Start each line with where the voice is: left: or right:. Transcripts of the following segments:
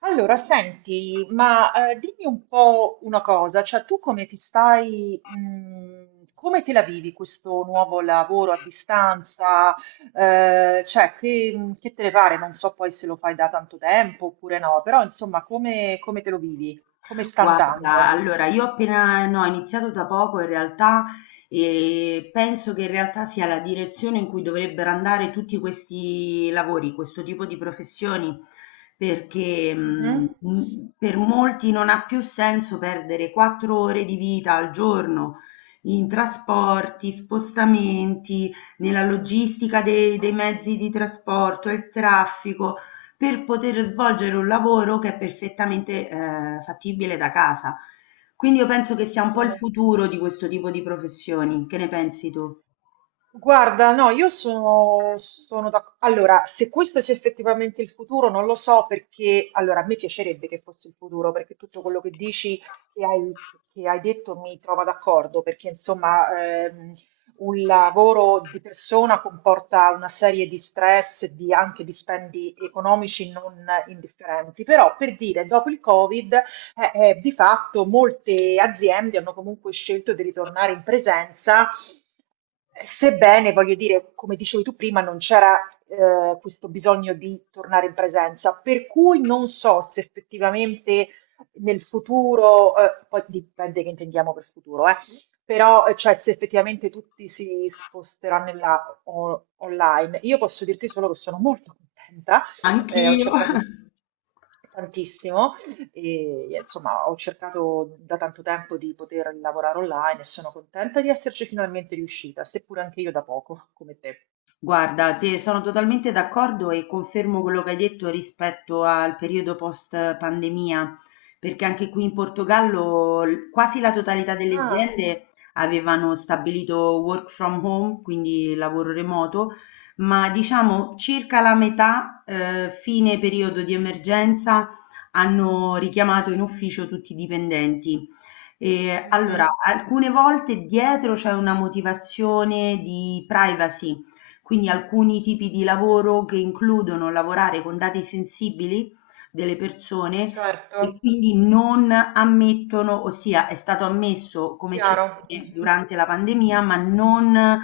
right: Allora, senti, ma dimmi un po' una cosa, cioè tu come ti stai, come te la vivi questo nuovo lavoro a distanza? Cioè, che te ne pare? Non so poi se lo fai da tanto tempo oppure no, però insomma, come te lo vivi? Come sta
left: Guarda,
right: andando?
left: allora io appena no, ho iniziato da poco in realtà e penso che in realtà sia la direzione in cui dovrebbero andare tutti questi lavori, questo tipo di professioni, perché
right: Mhm.
left: per molti non ha più senso perdere 4 ore di vita al giorno in trasporti, spostamenti, nella logistica dei mezzi di trasporto, il traffico per poter svolgere un lavoro che è perfettamente, fattibile da casa. Quindi io penso che sia un po' il
right: Sono-
left: futuro di questo tipo di professioni. Che ne pensi tu?
right: Guarda, no, io sono d'accordo. Allora, se questo sia effettivamente il futuro, non lo so perché, allora, a me piacerebbe che fosse il futuro, perché tutto quello che dici, che hai, che hai detto, mi trova d'accordo, perché insomma, un lavoro di persona comporta una serie di stress, e di anche di spendi economici non indifferenti, però per dire, dopo il Covid di fatto molte aziende hanno comunque scelto di ritornare in presenza, sebbene, voglio dire, come dicevi tu prima, non c'era questo bisogno di tornare in presenza, per cui non so se effettivamente nel futuro, poi dipende che intendiamo per futuro, però cioè, se effettivamente tutti si sposteranno in là, online, io posso dirti solo che sono molto contenta, ho
left: Anch'io.
right: cercato tantissimo e insomma, ho cercato da tanto tempo di poter lavorare online e sono contenta di esserci finalmente riuscita, seppur anche io da poco, come te.
left: Guarda, te sono totalmente d'accordo e confermo quello che hai detto rispetto al periodo post pandemia, perché anche qui in Portogallo quasi la totalità delle
right: Ah,
left: aziende avevano stabilito work from home, quindi lavoro remoto, ma diciamo circa la metà, fine periodo di emergenza, hanno richiamato in ufficio tutti i dipendenti. Allora,
right: mhm,
left: alcune volte dietro c'è una motivazione di privacy, quindi alcuni tipi di lavoro che includono lavorare con dati sensibili delle persone e
right: certo,
left: quindi non ammettono, ossia è stato ammesso come
right: chiaro.
left: eccezione
right: Mhm.
left: durante la pandemia, ma non,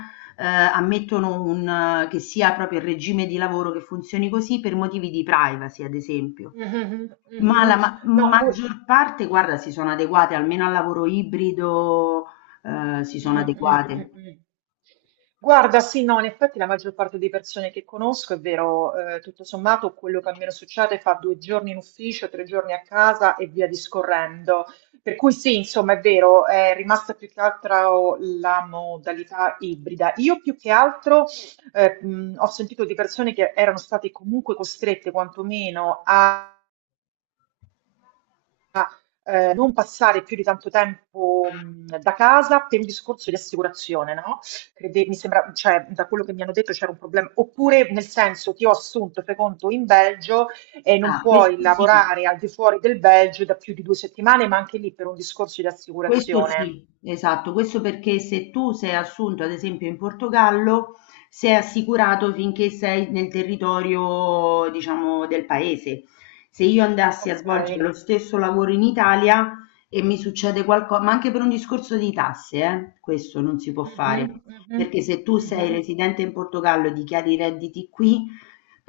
left: ammettono un che sia proprio il regime di lavoro che funzioni così per motivi di privacy, ad esempio.
right: Mhm, mhm,
left: Ma la
right: mhm.
left: ma
right: No, poi.
left: maggior parte, guarda, si sono adeguate, almeno al lavoro ibrido, si sono
right: Mm, mm,
left: adeguate.
right: mm, mm. Guarda, sì, no, in effetti la maggior parte di persone che conosco, è vero, tutto sommato quello che a me non succede fa due giorni in ufficio, tre giorni a casa e via discorrendo. Per cui sì, insomma, è vero, è rimasta più che altro la modalità ibrida. Io più che altro ho sentito di persone che erano state comunque costrette quantomeno a non passare più di tanto tempo, da casa per un discorso di assicurazione, no, crede mi sembra cioè, da quello che mi hanno detto c'era un problem oppure nel senso ti ho assunto, fai conto, in Belgio e non
left: Ah, questo
right: puoi
left: sì.
right: lavorare al di fuori del Belgio da più di 2 settimane, ma anche lì per un discorso di
left: Questo
right: assicurazione.
left: sì, esatto, questo perché se tu sei assunto, ad esempio in Portogallo, sei assicurato finché sei nel territorio, diciamo, del paese. Se io andassi a svolgere lo
right: Okay.
left: stesso lavoro in Italia e mi succede qualcosa, ma anche per un discorso di tasse, questo non si può
right: Mh-mh,
left: fare,
right: mh-mh,
left: perché se tu sei
right: mh-mh.
left: residente in Portogallo e dichiari i redditi qui,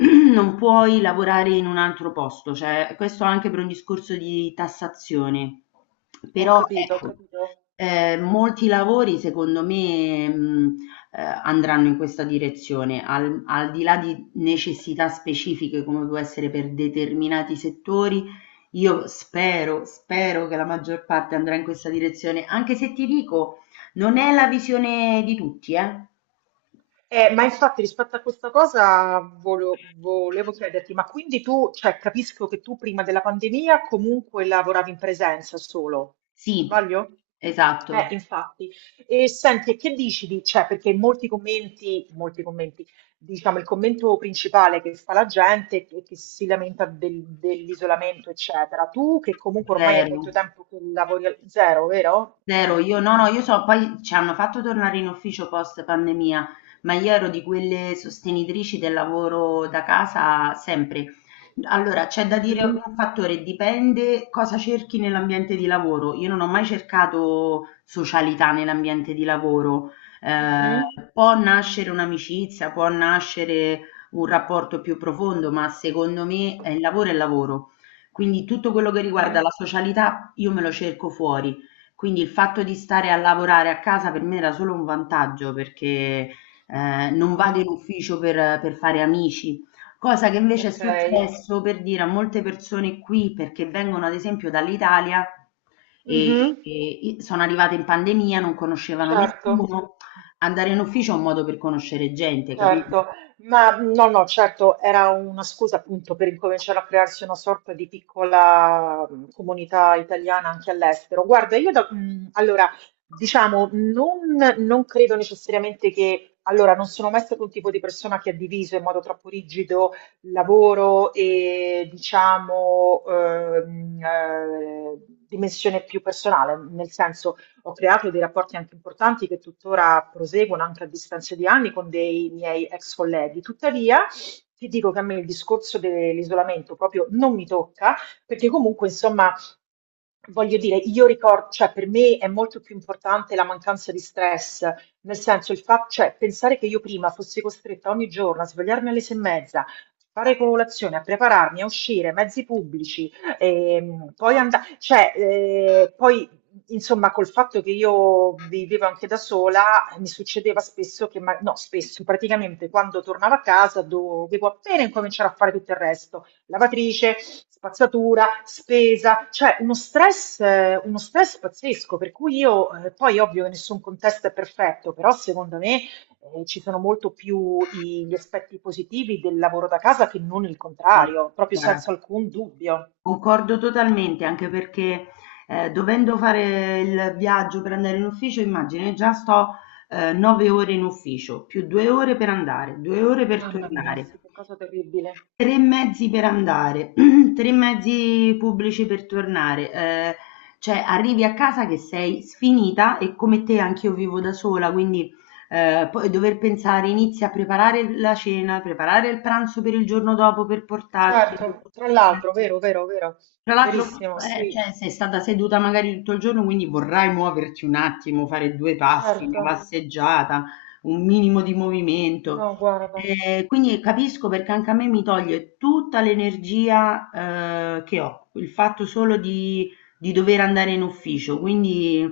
left: non puoi lavorare in un altro posto, cioè questo anche per un discorso di tassazione.
right: Ho
left: Però
right: capito, ho
left: ecco,
right: capito.
left: molti lavori secondo me, andranno in questa direzione, al di là di necessità specifiche come può essere per determinati settori, io spero, spero che la maggior parte andrà in questa direzione, anche se ti dico, non è la visione di tutti, eh.
right: Ma infatti rispetto a questa cosa volevo chiederti, ma quindi tu, cioè, capisco che tu prima della pandemia comunque lavoravi in presenza solo,
left: Sì,
right: sbaglio?
left: esatto,
right: Infatti. E senti, e che dici di, cioè, perché molti commenti, diciamo, il commento principale che fa la gente è che si lamenta dell'isolamento, eccetera. Tu, che comunque ormai è molto
left: vero.
right: tempo che lavori al zero, vero?
left: Zero, io no, no, io
right: Mhm,
left: so poi ci hanno fatto tornare in ufficio post pandemia, ma io ero di quelle sostenitrici del lavoro da casa sempre. Allora, c'è da dire
right: mhm,
left: un fattore, dipende cosa cerchi nell'ambiente di lavoro. Io non ho mai cercato socialità nell'ambiente di lavoro.
right: mhm,
left: Può nascere un'amicizia, può nascere un rapporto più profondo, ma secondo me il lavoro è lavoro. Quindi tutto quello che riguarda
right: mhm.
left: la socialità io me lo cerco fuori. Quindi il fatto di stare a lavorare a casa per me era solo un vantaggio perché, non vado
right: Mhm.
left: in ufficio per fare amici, cosa che invece è
right: Ok.
left: successo, per dire, a molte persone qui, perché vengono ad esempio dall'Italia e
right: Mhm.
left: e i sono arrivate in pandemia, non conoscevano
right: Certo.
left: nessuno. Andare in ufficio è un modo per conoscere gente, capito?
right: Certo, ma no, no, certo, era una scusa appunto per incominciare a crearsi una sorta di piccola comunità italiana anche all'estero. Guarda, io allora, diciamo, non credo necessariamente che, allora, non sono mai stato un tipo di persona che ha diviso in modo troppo rigido lavoro e, diciamo, dimensione più personale, nel senso ho creato dei rapporti anche importanti che tuttora proseguono anche a distanza di anni con dei miei ex colleghi. Tuttavia, ti dico che a me il discorso dell'isolamento proprio non mi tocca, perché comunque, insomma, voglio dire, io ricordo, cioè per me è molto più importante la mancanza di stress, nel senso il fatto, cioè pensare che io prima fossi costretta ogni giorno a svegliarmi alle sei e mezza, fare colazione, a prepararmi, a uscire, mezzi pubblici, poi andare, cioè, poi. Insomma, col fatto che io vivevo anche da sola, mi succedeva spesso che, no, spesso, praticamente quando tornavo a casa dovevo appena incominciare a fare tutto il resto, lavatrice, spazzatura, spesa, cioè uno stress pazzesco, per cui io, poi ovvio che nessun contesto è perfetto, però secondo me, ci sono molto più gli aspetti positivi del lavoro da casa che non il
left: Ah,
right: contrario, proprio
left: guarda,
right: senza alcun dubbio.
left: concordo totalmente, anche perché dovendo fare il viaggio per andare in ufficio, immagini, già sto 9 ore in ufficio, più 2 ore per andare, 2 ore per
right: Mamma mia, sì,
left: tornare,
right: che cosa terribile.
left: tre mezzi per andare, tre mezzi pubblici per tornare. Cioè arrivi a casa che sei sfinita e come te anch'io vivo da sola, quindi poi dover pensare, inizi a preparare la cena, preparare il pranzo per il giorno dopo per portarti.
right: Certo, tra l'altro, vero, vero, vero,
left: Tra l'altro,
right: verissimo, sì,
left: cioè, sei stata seduta magari tutto il giorno, quindi vorrai muoverti un attimo, fare due passi,
right: certo,
left: una passeggiata, un minimo di movimento.
right: no, guarda,
left: Quindi capisco perché anche a me mi toglie tutta l'energia, che ho, il fatto solo di dover andare in ufficio. Quindi,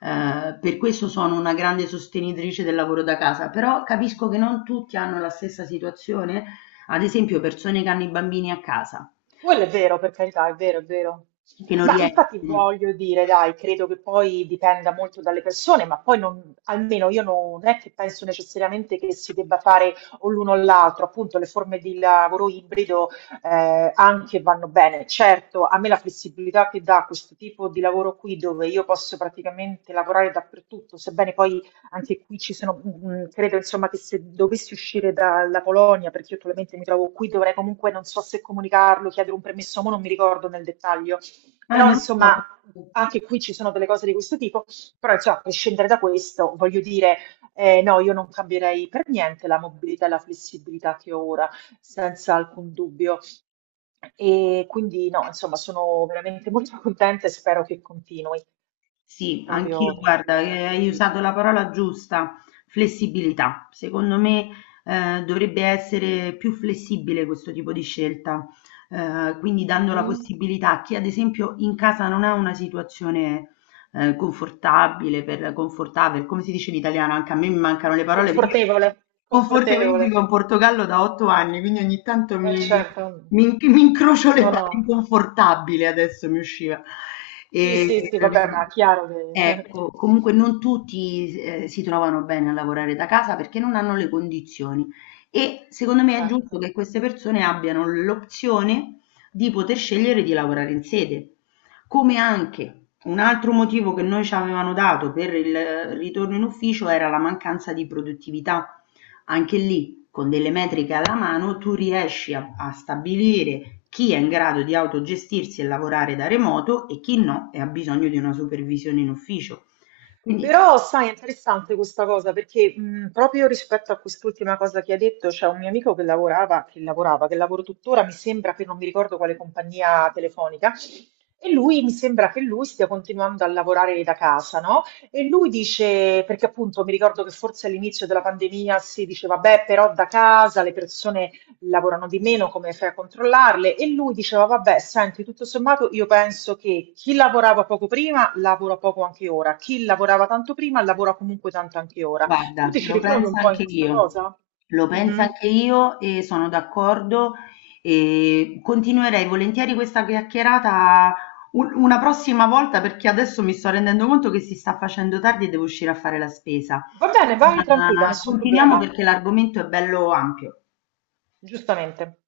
left: per questo sono una grande sostenitrice del lavoro da casa, però capisco che non tutti hanno la stessa situazione, ad esempio persone che hanno i bambini a casa,
right: quello è vero, per carità, è vero, è vero.
left: che non
right: Ma infatti
left: riescono.
right: voglio dire, dai, credo che poi dipenda molto dalle persone, ma poi non, almeno io non è che penso necessariamente che si debba fare o l'uno o l'altro, appunto le forme di lavoro ibrido anche vanno bene. Certo, a me la flessibilità che dà questo tipo di lavoro qui, dove io posso praticamente lavorare dappertutto, sebbene poi. Anche qui ci sono, credo insomma che se dovessi uscire dalla Polonia, perché io attualmente mi trovo qui, dovrei comunque, non so se comunicarlo, chiedere un permesso, mo non mi ricordo nel dettaglio.
left: Ah,
right: Però
left: non
right: insomma,
left: lo so.
right: anche qui ci sono delle cose di questo tipo, però insomma, a prescindere da questo, voglio dire, no, io non cambierei per niente la mobilità e la flessibilità che ho ora, senza alcun dubbio. E quindi no, insomma, sono veramente molto contenta e spero che continui,
left: Sì, anch'io,
right: proprio
left: guarda,
right: tranquillamente, lo
left: hai usato
right: dico.
left: la parola giusta, flessibilità. Secondo me, dovrebbe essere più flessibile questo tipo di scelta, quindi dando la
right: Mh-mh.
left: possibilità a chi, ad esempio, in casa non ha una situazione confortabile, per confortable, come si dice in italiano? Anche a me mi mancano le parole, perché
right: Confortevole,
left: io confortevole, io
right: confortevole,
left: vivo in Portogallo da 8 anni, quindi ogni tanto
right: eh
left: mi,
right: certo.
left: mi in- mi incrocio le
right: No,
left: parole,
right: no.
left: inconfortabile adesso mi usciva.
right: Sì,
left: E,
right: sì, sì, vabbè, ma è chiaro che...
left: Ecco, comunque non tutti si trovano bene a lavorare da casa perché non hanno le condizioni e secondo me è giusto
right: Certo.
left: che queste persone abbiano l'opzione di poter scegliere di lavorare in sede. Come anche un altro motivo che noi ci avevano dato per il ritorno in ufficio era la mancanza di produttività. Anche lì, con delle metriche alla mano, tu riesci a, a stabilire chi è in grado di autogestirsi e lavorare da remoto e chi no e ha bisogno di una supervisione in ufficio. Quindi
right: Però, sai, è interessante questa cosa perché proprio rispetto a quest'ultima cosa che hai detto, c'è un mio amico che lavorava, che lavora tuttora, mi sembra che non mi ricordo quale compagnia telefonica, e lui mi sembra che lui stia continuando a lavorare da casa, no? E lui dice, perché appunto mi ricordo che forse all'inizio della pandemia si diceva, beh, però da casa le persone lavorano di meno, come fai a controllarle? E lui diceva, vabbè, senti, tutto sommato io penso che chi lavorava poco prima lavora poco anche ora, chi lavorava tanto prima lavora comunque tanto anche ora. Tu
left: guarda,
right: ti ci
left: lo
right: ritrovi
left: penso
right: un po' in
left: anche
right: questa
left: io,
right: cosa?
left: lo penso
right: Mhm.
left: anche io e sono d'accordo e continuerei volentieri questa chiacchierata una prossima volta perché adesso mi sto rendendo conto che si sta facendo tardi e devo uscire a fare la spesa.
right: Va bene, vai tranquilla,
left: Ma
right: nessun
left: continuiamo
right: problema,
left: perché l'argomento è bello ampio.
right: giustamente.